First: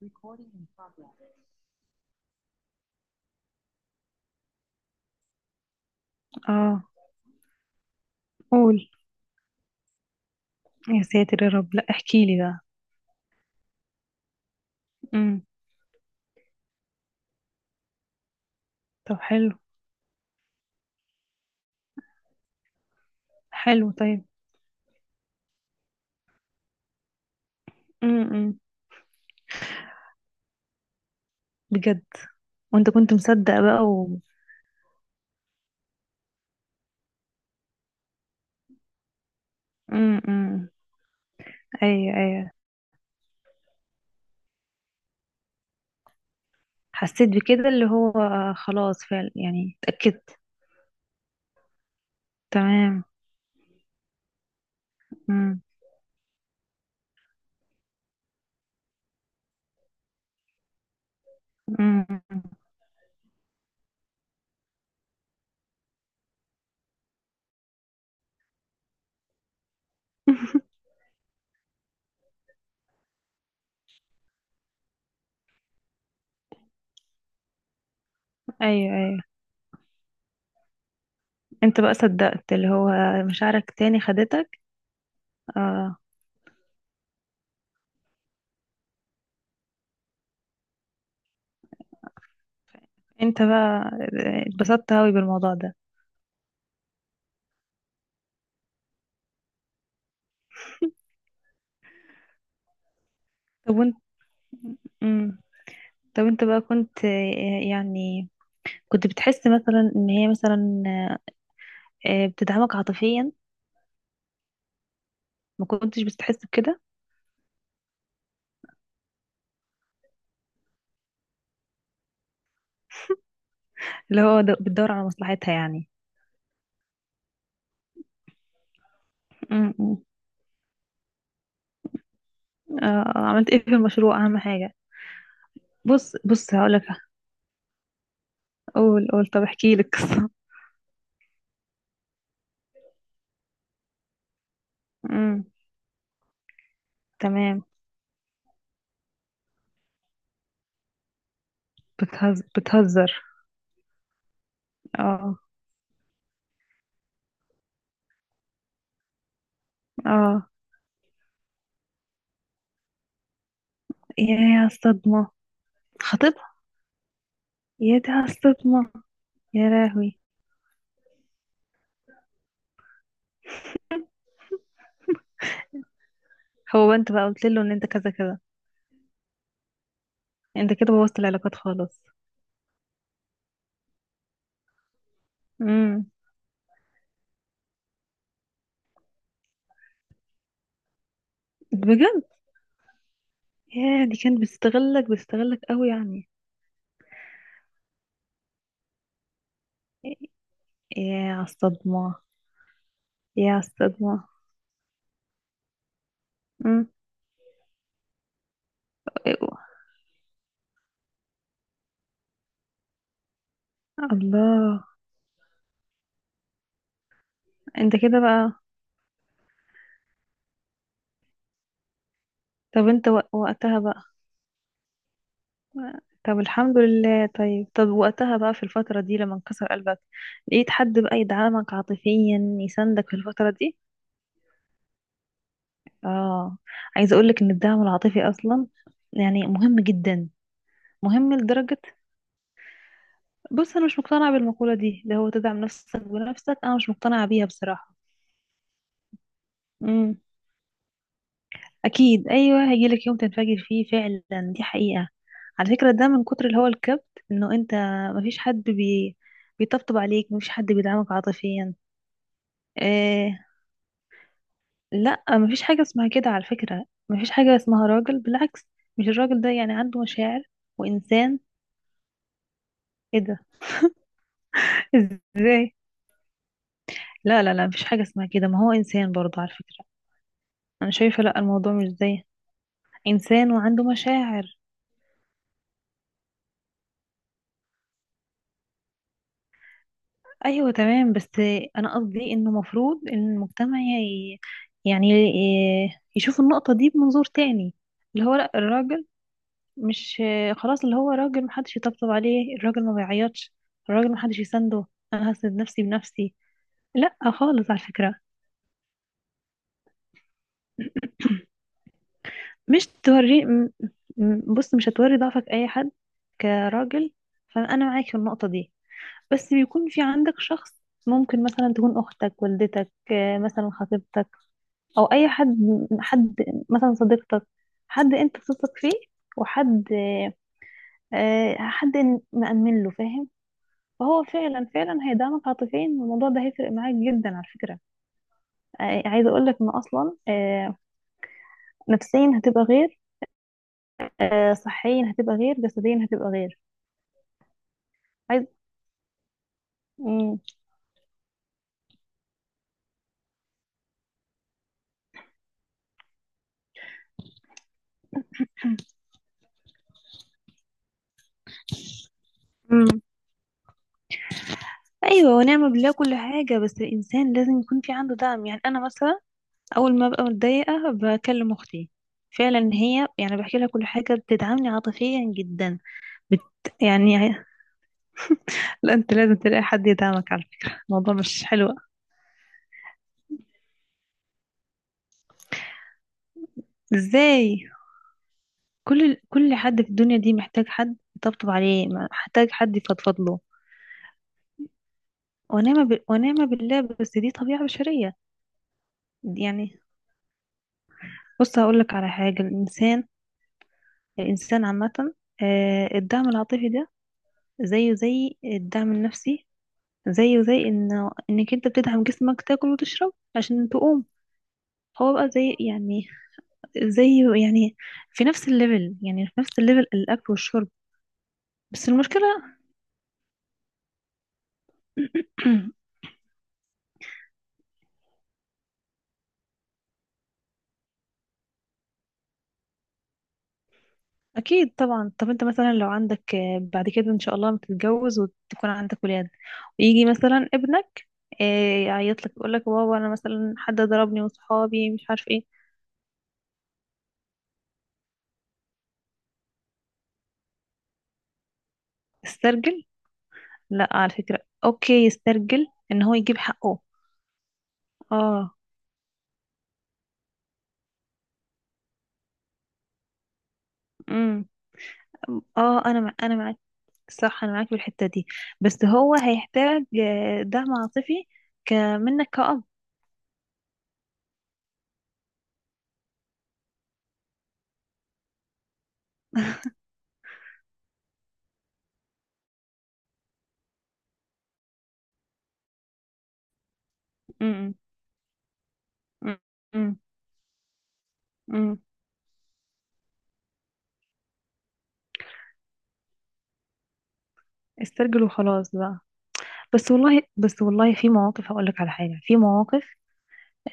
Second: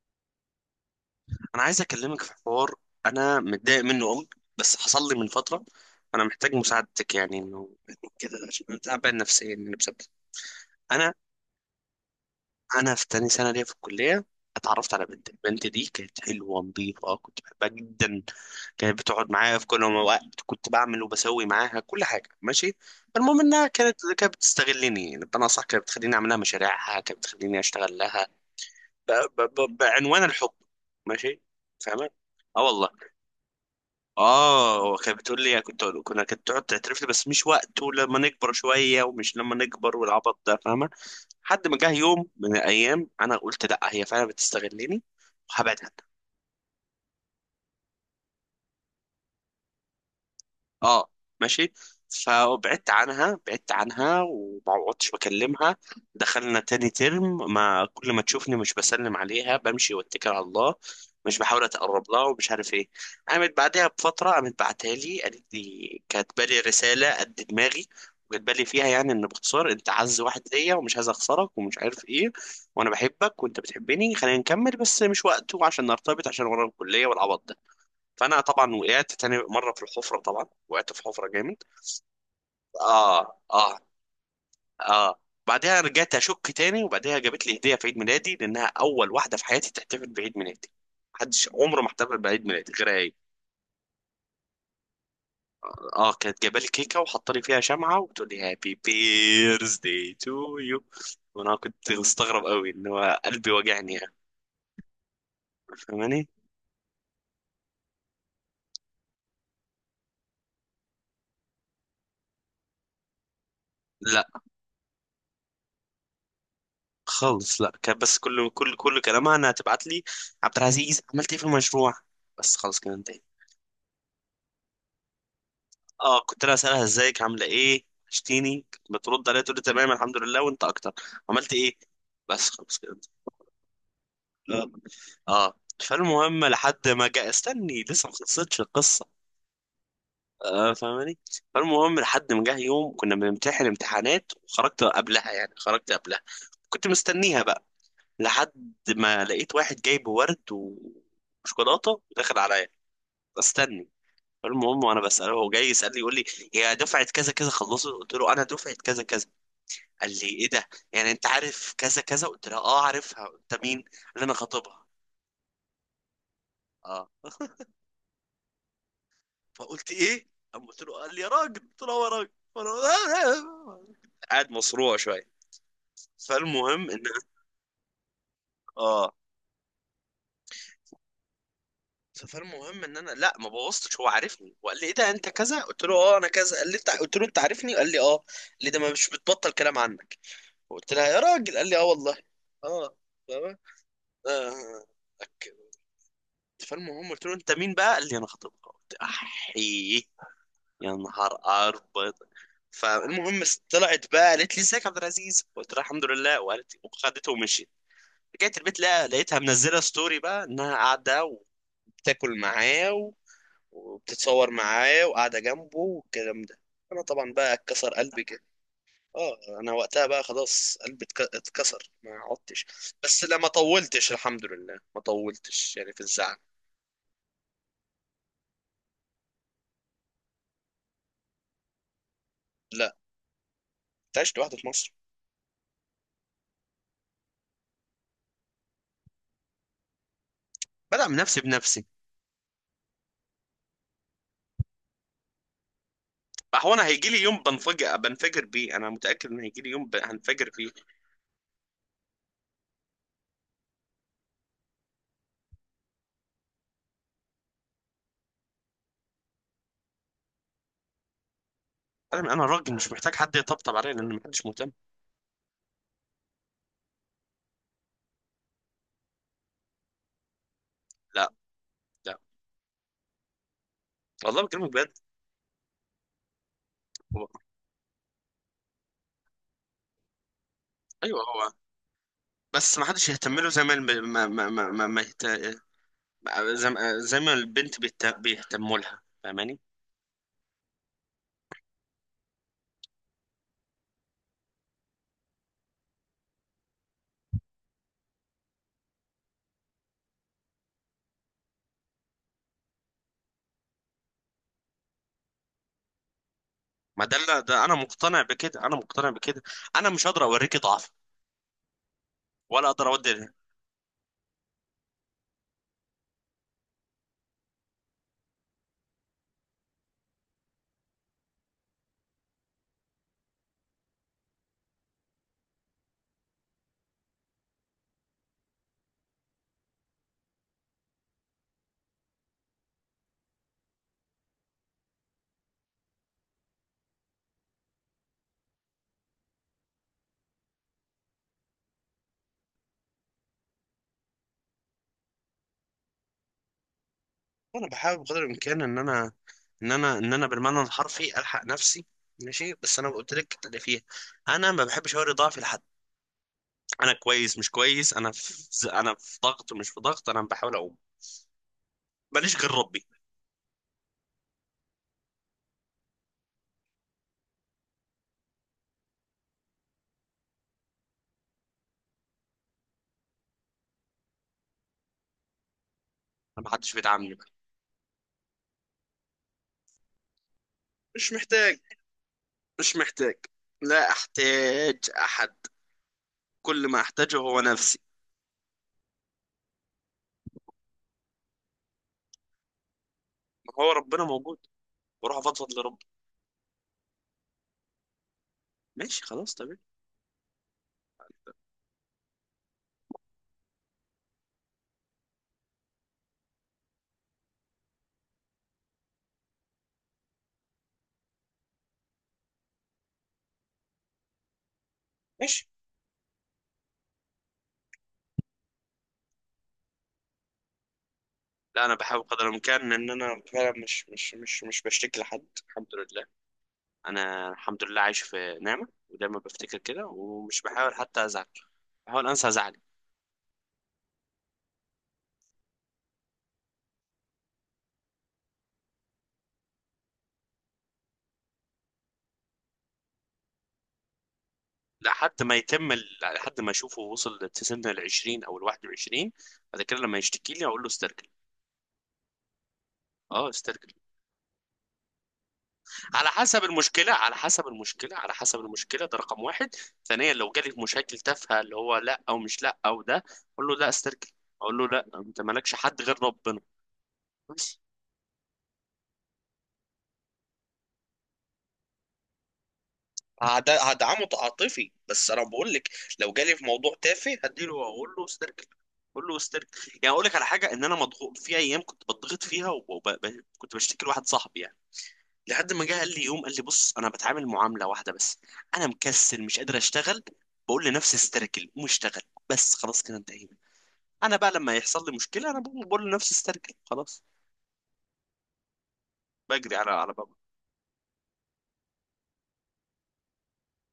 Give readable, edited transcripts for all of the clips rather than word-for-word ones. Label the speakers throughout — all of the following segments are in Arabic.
Speaker 1: Recording in progress.
Speaker 2: انا عايز اكلمك في حوار. انا متضايق منه قوي بس حصل لي من فتره. انا محتاج
Speaker 1: اه.
Speaker 2: مساعدتك، يعني انه كده عشان انا
Speaker 1: قول.
Speaker 2: تعبان نفسيا يعني بسبب.
Speaker 1: يا
Speaker 2: انا
Speaker 1: ساتر يا رب، لا احكي لي بقى.
Speaker 2: انا في تاني سنه ليا في الكليه، اتعرفت على بنت.
Speaker 1: امم.
Speaker 2: البنت دي كانت حلوه نظيفه كنت بحبها جدا، كانت
Speaker 1: طب،
Speaker 2: بتقعد
Speaker 1: حلو.
Speaker 2: معايا في كل وقت، كنت بعمل وبسوي معاها كل حاجه، ماشي. المهم انها
Speaker 1: حلو،
Speaker 2: كانت
Speaker 1: طيب.
Speaker 2: كانت بتستغلني، يعني بمعنى اصح كانت بتخليني اعمل لها مشاريعها، كانت بتخليني اشتغل لها
Speaker 1: امم.
Speaker 2: ب... بعنوان الحب، ماشي،
Speaker 1: بجد؟
Speaker 2: فاهمه؟ اه والله.
Speaker 1: وانت كنت مصدق بقى و.
Speaker 2: اه، هو كانت بتقول لي يعني، كنت كنا كانت تقعد تعترف لي، بس مش وقته، لما نكبر شويه، ومش لما نكبر والعبط ده،
Speaker 1: امم.
Speaker 2: فاهمه؟ لحد ما جه
Speaker 1: ايوه،
Speaker 2: يوم
Speaker 1: ايوه.
Speaker 2: من الايام انا قلت لا، هي فعلا بتستغلني وهبعد عنها.
Speaker 1: حسيت بكده، اللي هو خلاص، فعلا يعني اتأكدت.
Speaker 2: اه، ماشي. فبعدت
Speaker 1: تمام.
Speaker 2: عنها، بعدت عنها وما عدتش
Speaker 1: امم.
Speaker 2: بكلمها. دخلنا تاني ترم، ما كل ما تشوفني مش بسلم عليها، بمشي واتكل على الله، مش بحاول اتقرب لها
Speaker 1: امم.
Speaker 2: ومش عارف ايه. قامت بعدها بفتره، قامت بعتها لي، قالت لي كاتبه لي رساله قد دماغي، وكاتبه لي فيها يعني ان، باختصار، انت اعز واحد ليا ومش عايز اخسرك ومش عارف ايه، وانا بحبك وانت بتحبني، خلينا نكمل، بس مش وقته عشان نرتبط، عشان ورا الكليه والعبط ده. فانا طبعا
Speaker 1: ايوه،
Speaker 2: وقعت
Speaker 1: ايوه.
Speaker 2: تاني مره في الحفره، طبعا وقعت في حفره جامد.
Speaker 1: انت بقى صدقت، اللي هو
Speaker 2: اه، اه،
Speaker 1: مشاعرك تاني خدتك.
Speaker 2: اه. بعدها
Speaker 1: اه.
Speaker 2: رجعت اشك تاني، وبعدها جابت لي هديه في عيد ميلادي، لانها اول واحده في حياتي تحتفل بعيد ميلادي، محدش عمره ما احتفل بعيد ميلادي غير هي.
Speaker 1: انت بقى اتبسطت اوي بالموضوع ده.
Speaker 2: اه، كانت جايبه لي كيكه وحاطه لي فيها شمعه، وبتقول لي هابي بيرثدي تو يو، وانا كنت مستغرب قوي ان هو قلبي
Speaker 1: طب
Speaker 2: وجعني
Speaker 1: وانت.
Speaker 2: يعني،
Speaker 1: امم. طب
Speaker 2: فاهماني؟
Speaker 1: انت بقى كنت يعني. كنت بتحس مثلا ان هي مثلا بتدعمك عاطفيا.
Speaker 2: لا
Speaker 1: ما كنتش بتحس بكده؟
Speaker 2: خالص، لا كان بس كل كلامها انها تبعت لي، عبد العزيز عملت ايه في المشروع؟ بس خلاص كده انتهينا.
Speaker 1: اللي هو بتدور على مصلحتها يعني.
Speaker 2: اه، كنت انا اسالها ازيك، عامله ايه، وحشتيني، كنت بترد عليها تقول لي
Speaker 1: م-
Speaker 2: تمام
Speaker 1: م.
Speaker 2: الحمد لله وانت اكتر، عملت ايه؟ بس خلاص كده.
Speaker 1: عملت ايه في المشروع، اهم
Speaker 2: اه،
Speaker 1: حاجة.
Speaker 2: اه.
Speaker 1: بص
Speaker 2: فالمهم
Speaker 1: بص هقولك.
Speaker 2: لحد ما جاء، استني لسه ما خلصتش القصه.
Speaker 1: قول، قول، طب احكي لك قصة.
Speaker 2: فاهماني؟ فالمهم لحد ما جه يوم كنا بنمتحن امتحانات، وخرجت قبلها،
Speaker 1: م،
Speaker 2: يعني خرجت قبلها، كنت مستنيها بقى،
Speaker 1: تمام.
Speaker 2: لحد ما لقيت واحد جايب ورد وشوكولاته داخل
Speaker 1: بتهزر،
Speaker 2: عليا.
Speaker 1: بتهزر.
Speaker 2: استني. فالمهم وانا بساله،
Speaker 1: اه،
Speaker 2: هو جاي يسالني، يقول لي هي دفعه كذا كذا خلصت، قلت له انا دفعه كذا كذا، قال لي
Speaker 1: اه.
Speaker 2: ايه ده، يعني انت عارف كذا كذا؟ قلت له اه عارفها، انت مين؟ قال لي انا
Speaker 1: يا
Speaker 2: خطيبها.
Speaker 1: الصدمة. خطيبها؟
Speaker 2: اه.
Speaker 1: يا ده، على الصدمة. يا
Speaker 2: فقلت
Speaker 1: لهوي.
Speaker 2: ايه، قام قلت له، قال لي يا راجل، قلت له يا راجل. فأنا- قاعد مصروع شويه.
Speaker 1: هو
Speaker 2: فالمهم
Speaker 1: بقى،
Speaker 2: ان،
Speaker 1: انت بقى قلت له ان انت كذا كذا.
Speaker 2: اه،
Speaker 1: انت كده بوظت العلاقات خالص.
Speaker 2: فالمهم ان انا، لا ما بوظتش، هو عارفني، وقال لي ايه ده انت كذا، قلت له
Speaker 1: امم.
Speaker 2: اه انا كذا، قال لي انت، قلت له انت عارفني، قال لي اه، قال لي ده ما مش بتبطل كلام عنك. قلت لها يا راجل، قال لي اه والله.
Speaker 1: بجد؟
Speaker 2: اه. فاهمة؟
Speaker 1: يا دي، كانت
Speaker 2: اه.
Speaker 1: بتستغلك
Speaker 2: أك-
Speaker 1: بتستغلك قوي يعني.
Speaker 2: فالمهم قلت له انت مين بقى؟ قال لي انا خطيبها، قلت احي، يا
Speaker 1: ايه
Speaker 2: نهار
Speaker 1: يا
Speaker 2: أبيض.
Speaker 1: الصدمة.
Speaker 2: فالمهم
Speaker 1: يا
Speaker 2: طلعت بقى،
Speaker 1: الصدمة.
Speaker 2: قالت لي ازيك يا عبد العزيز، قلت لها الحمد لله، وقالت
Speaker 1: مم.
Speaker 2: وخدته ومشيت. رجعت البيت، لا لقيتها منزله ستوري بقى انها قاعده وبتاكل معاه وبتتصور
Speaker 1: الله.
Speaker 2: معاه وقاعده جنبه والكلام ده. انا طبعا بقى اتكسر
Speaker 1: انت كده
Speaker 2: قلبي كده.
Speaker 1: بقى.
Speaker 2: اه، انا وقتها بقى خلاص قلبي اتكسر، ما عدتش.
Speaker 1: طب انت
Speaker 2: بس لا ما
Speaker 1: وقتها بقى.
Speaker 2: طولتش، الحمد لله، ما طولتش يعني في الزعل.
Speaker 1: طب، الحمد لله، طيب طب وقتها بقى في الفترة دي لما انكسر قلبك. لقيت حد بقى يدعمك عاطفيا،
Speaker 2: لا.
Speaker 1: يساندك في الفترة دي؟
Speaker 2: انت عشت لوحدك في مصر.
Speaker 1: اه. عايزة اقولك ان الدعم العاطفي اصلا، يعني مهم جدا.
Speaker 2: بدعم
Speaker 1: مهم
Speaker 2: نفسي
Speaker 1: لدرجة،
Speaker 2: بنفسي.
Speaker 1: بص انا مش مقتنعة بالمقولة دي اللي هو تدعم نفسك بنفسك،
Speaker 2: هو
Speaker 1: انا
Speaker 2: انا
Speaker 1: مش
Speaker 2: هيجي لي
Speaker 1: مقتنعة
Speaker 2: يوم
Speaker 1: بيها بصراحة.
Speaker 2: بنفجر، بيه، انا متاكد ان هيجي لي يوم هنفجر فيه.
Speaker 1: اكيد، ايوه، هيجيلك يوم تنفجر فيه فعلا، دي حقيقة. على فكرة ده من كتر اللي هو الكبت، انه انت مفيش حد بيطبطب عليك، مفيش حد بيدعمك عاطفيا.
Speaker 2: انا راجل، مش محتاج حد
Speaker 1: إيه...
Speaker 2: يطبطب عليا، لان محدش مهتم.
Speaker 1: لا، مفيش حاجة اسمها كده على فكرة، مفيش حاجة اسمها راجل، بالعكس. مش الراجل ده يعني عنده مشاعر؟
Speaker 2: لا،
Speaker 1: وانسان.
Speaker 2: لا،
Speaker 1: ايه ده؟
Speaker 2: والله بكلمك بجد.
Speaker 1: ازاي؟
Speaker 2: هو...
Speaker 1: لا، لا، لا، مفيش حاجة اسمها كده، ما هو انسان برضه على فكرة. انا
Speaker 2: ايوه
Speaker 1: شايفة لا،
Speaker 2: هو،
Speaker 1: الموضوع مش زي.
Speaker 2: بس ما حدش يهتم له،
Speaker 1: انسان
Speaker 2: زي ما
Speaker 1: وعنده مشاعر.
Speaker 2: زي ما البنت بيهتموا لها، فاهماني؟
Speaker 1: ايوه، تمام، بس انا قصدي انه المفروض ان المجتمع يعني يشوف النقطة دي بمنظور تاني. اللي هو لا، الراجل مش، خلاص اللي هو راجل محدش يطبطب عليه، الراجل ما بيعيطش. الراجل محدش يسنده. انا هسند نفسي بنفسي.
Speaker 2: ما
Speaker 1: لا
Speaker 2: ده ده
Speaker 1: خالص
Speaker 2: انا
Speaker 1: على فكرة.
Speaker 2: مقتنع بكده، انا مقتنع بكده. انا مش هقدر اوريكي ضعف ولا اقدر
Speaker 1: مش
Speaker 2: اودي.
Speaker 1: توري بص، مش هتوري ضعفك اي حد. كراجل. فانا معاك في النقطة دي. بس بيكون في عندك شخص، ممكن مثلا تكون اختك، والدتك، مثلا خطيبتك. او اي حد. حد. مثلا صديقتك. حد انت بتثق فيه. وحد، حد مأمن له، فاهم؟ فهو فعلا فعلا هيدعمك عاطفيا، والموضوع ده هيفرق معاك جدا على فكرة. عايزة اقول لك ان اصلا، نفسيا هتبقى غير، صحيا هتبقى غير، جسديا هتبقى غير.
Speaker 2: انا بحاول بقدر
Speaker 1: عايز.
Speaker 2: الامكان ان انا، ان انا
Speaker 1: مم.
Speaker 2: بالمعنى الحرفي الحق نفسي. ماشي، بس انا قلت لك اللي فيها، انا ما بحبش اوري ضعفي لحد. انا كويس مش كويس، انا في، انا في ضغط مش في ضغط، انا بحاول اقوم، ماليش غير ربي.
Speaker 1: امم. ايوه، ونعم بالله كل حاجة، بس الانسان لازم يكون في عنده دعم، يعني انا مثلا اول ما ببقى متضايقه بكلم اختي، فعلا هي يعني بحكي لها كل حاجه بتدعمني عاطفيا جدا. بت...
Speaker 2: انا ما حدش بيدعمني بقى.
Speaker 1: يعني. لا، انت لازم تلاقي حد يدعمك على فكره،
Speaker 2: مش
Speaker 1: الموضوع مش
Speaker 2: محتاج،
Speaker 1: حلو.
Speaker 2: مش محتاج، لا احتاج احد، كل ما احتاجه هو
Speaker 1: ازاي؟
Speaker 2: نفسي.
Speaker 1: كل حد في الدنيا دي محتاج حد يطبطب عليه، محتاج حد يفضفض له.
Speaker 2: ما هو ربنا موجود، واروح افضفض لربي.
Speaker 1: ونعمه بالله، بس دي طبيعه بشريه
Speaker 2: ماشي، خلاص، تمام.
Speaker 1: يعني. بص هقول لك على حاجه، الانسان، الانسان عامه، الدعم العاطفي ده زيه زي الدعم النفسي، زيه زي انك انت بتدعم جسمك، تاكل وتشرب عشان تقوم. هو بقى
Speaker 2: ماشي.
Speaker 1: زي يعني، زي يعني في نفس الليفل، يعني في نفس الليفل الاكل والشرب.
Speaker 2: لا، انا
Speaker 1: بس
Speaker 2: بحاول قدر
Speaker 1: المشكله،
Speaker 2: الامكان ان انا فعلا مش بشتكي لحد الحمد لله. انا الحمد لله عايش في نعمه، ودايما بفتكر كده، ومش بحاول حتى ازعل، بحاول انسى زعلي.
Speaker 1: اكيد طبعا. طب انت مثلا لو عندك، بعد كده ان شاء الله لما تتجوز وتكون عندك ولاد، ويجي مثلا ابنك آه، يعيط لك، يقول لك بابا انا مثلا حد ضربني وصحابي مش
Speaker 2: لحد
Speaker 1: عارف
Speaker 2: ما
Speaker 1: ايه.
Speaker 2: يتم لحد ما اشوفه وصل لسن ال 20 او ال 21، بعد كده لما يشتكي لي اقول له استرجل.
Speaker 1: استرجل.
Speaker 2: اه، استرجل.
Speaker 1: لا على فكره، اوكي يسترجل، ان
Speaker 2: على
Speaker 1: هو يجيب
Speaker 2: حسب
Speaker 1: حقه.
Speaker 2: المشكله، على حسب المشكله، على حسب
Speaker 1: اه.
Speaker 2: المشكله، ده رقم واحد. ثانيا، لو جالي مشاكل تافهه اللي هو لا او مش لا او ده، اقول له لا استرجل،
Speaker 1: امم.
Speaker 2: اقول له لا انت مالكش حد
Speaker 1: اه، انا
Speaker 2: غير ربنا.
Speaker 1: معاك. صح، انا معاك في الحته دي. بس هو هيحتاج دعم عاطفي منك كأب.
Speaker 2: هدعمه عاطفي بس انا بقول لك، لو جالي في موضوع تافه، هديله واقول له استركل. اقول له استركل، يعني اقول لك على حاجه، ان انا مضغوط في ايام كنت بضغط فيها، وكنت بشتكي لواحد صاحبي يعني، لحد ما جه قال لي يوم، قال لي بص انا بتعامل معامله
Speaker 1: امم،
Speaker 2: واحده بس، انا مكسل مش قادر
Speaker 1: امم،
Speaker 2: اشتغل، بقول لنفسي استركل، مش
Speaker 1: امم.
Speaker 2: اشتغل. بس خلاص كده انتهينا. انا بقى لما يحصل لي مشكله، انا بقول لنفسي استركل، خلاص،
Speaker 1: استرجل وخلاص بقى.
Speaker 2: بجري على
Speaker 1: بس
Speaker 2: على بابا.
Speaker 1: والله، بس والله في مواقف هقول لك على حاجه، في مواقف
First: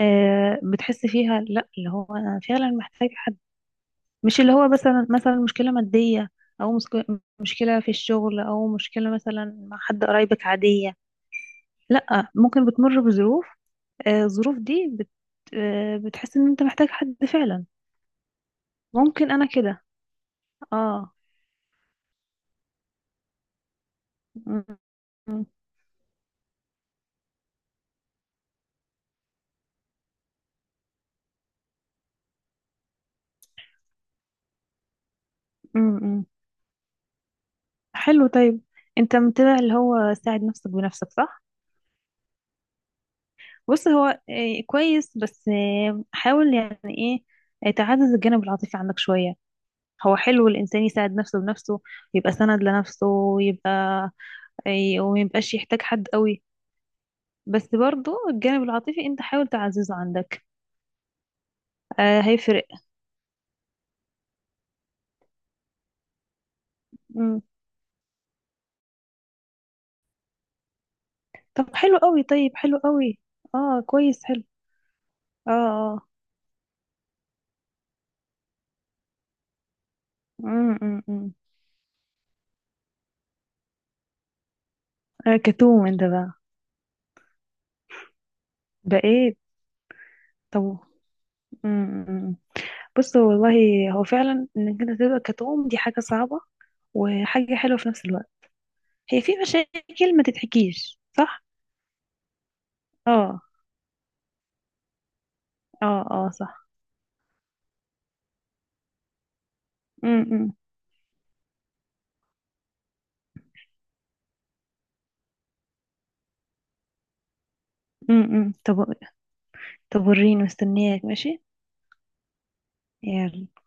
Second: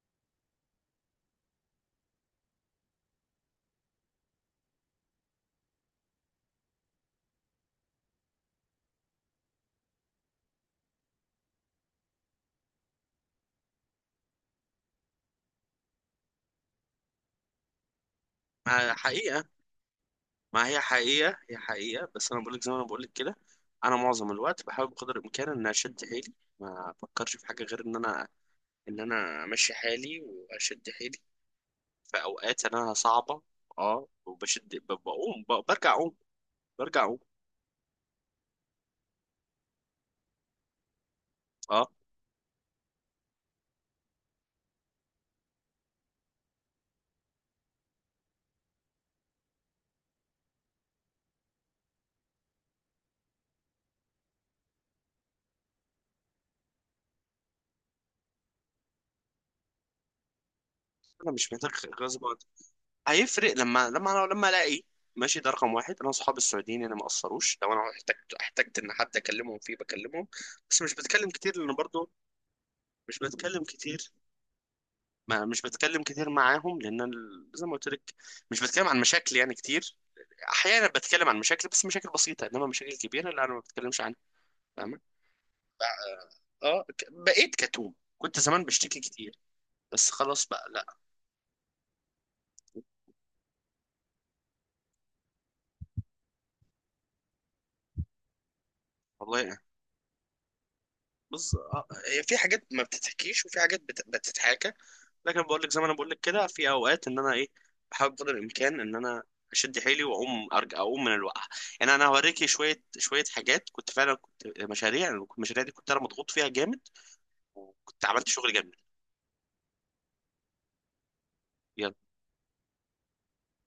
Speaker 1: بتحس فيها لا، اللي هو انا فعلا محتاج حد. مش اللي هو مثلا مشكله ماديه او مشكله في الشغل، او مشكله مثلا مع حد قرايبك عاديه. لا، ممكن بتمر بظروف، الظروف دي بتحس ان انت محتاج حد فعلا.
Speaker 2: ما
Speaker 1: ممكن
Speaker 2: حقيقه،
Speaker 1: انا كده.
Speaker 2: ما هي
Speaker 1: اه.
Speaker 2: حقيقة، هي حقيقة، بس أنا بقولك زي ما أنا بقولك كده. أنا معظم
Speaker 1: مم.
Speaker 2: الوقت بحاول بقدر
Speaker 1: مم.
Speaker 2: الإمكان إن أشد حيلي، ما أفكرش في حاجة غير إن أنا أمشي حالي وأشد حيلي في أوقات أنا صعبة. أه، وبشد بقوم، برجع أقوم،
Speaker 1: مم.
Speaker 2: برجع أقوم.
Speaker 1: حلو، طيب. انت متابع اللي هو ساعد نفسك بنفسك، صح؟
Speaker 2: أه.
Speaker 1: بص هو كويس، بس حاول يعني ايه، تعزز الجانب العاطفي عندك شوية. هو حلو الانسان يساعد نفسه بنفسه، يبقى سند لنفسه، ويبقى وميبقاش يحتاج حد قوي. بس برضو الجانب العاطفي انت حاول تعززه عندك،
Speaker 2: أنا مش محتاج، غصب عني.
Speaker 1: هيفرق.
Speaker 2: هيفرق لما، لما ألاقي. ماشي، ده رقم واحد، أنا صحابي السعوديين أنا ما
Speaker 1: مم.
Speaker 2: قصروش، لو أنا احتجت، إن حد أكلمهم فيه بكلمهم. بس مش بتكلم كتير، لأن
Speaker 1: طب حلو
Speaker 2: برضه
Speaker 1: قوي، طيب حلو قوي.
Speaker 2: مش بتكلم
Speaker 1: اه،
Speaker 2: كتير.
Speaker 1: كويس، حلو.
Speaker 2: ما
Speaker 1: اه،
Speaker 2: مش بتكلم
Speaker 1: اه.
Speaker 2: كتير معاهم، لان زي ما قلت لك، مش بتكلم عن مشاكل يعني كتير.
Speaker 1: مم،
Speaker 2: احيانا
Speaker 1: مم،
Speaker 2: بتكلم
Speaker 1: مم.
Speaker 2: عن مشاكل، بس مشاكل بسيطه، انما مشاكل كبيره لا، انا ما بتكلمش عنها، فاهمه؟
Speaker 1: كتوم انت بقى.
Speaker 2: اه، بقيت كتوم، كنت زمان
Speaker 1: ده
Speaker 2: بشتكي
Speaker 1: ايه؟
Speaker 2: كتير، بس خلاص بقى
Speaker 1: طب.
Speaker 2: لا.
Speaker 1: امم. بص والله، هو فعلا انك انت تبقى كتوم دي حاجة صعبة، وحاجة حلوة في نفس الوقت. هي في
Speaker 2: والله يعني.
Speaker 1: مشاكل ما تتحكيش، صح؟
Speaker 2: بص، هي في حاجات ما
Speaker 1: اه.
Speaker 2: بتتحكيش، وفي حاجات بتتحكى، لكن بقول لك زي ما انا
Speaker 1: اه،
Speaker 2: بقول لك
Speaker 1: اه،
Speaker 2: كده،
Speaker 1: صح.
Speaker 2: في اوقات ان انا ايه، بحاول قدر الامكان ان انا اشد حيلي واقوم،
Speaker 1: امم،
Speaker 2: ارجع اقوم من الوقعه. يعني انا هوريكي شويه شويه حاجات كنت فعلا كنت، مشاريع. المشاريع دي كنت انا مضغوط فيها جامد، وكنت
Speaker 1: امم،
Speaker 2: عملت
Speaker 1: امم.
Speaker 2: شغل جميل.
Speaker 1: طب، طب وريني، مستنياك. ماشي.
Speaker 2: يلا.
Speaker 1: يلا.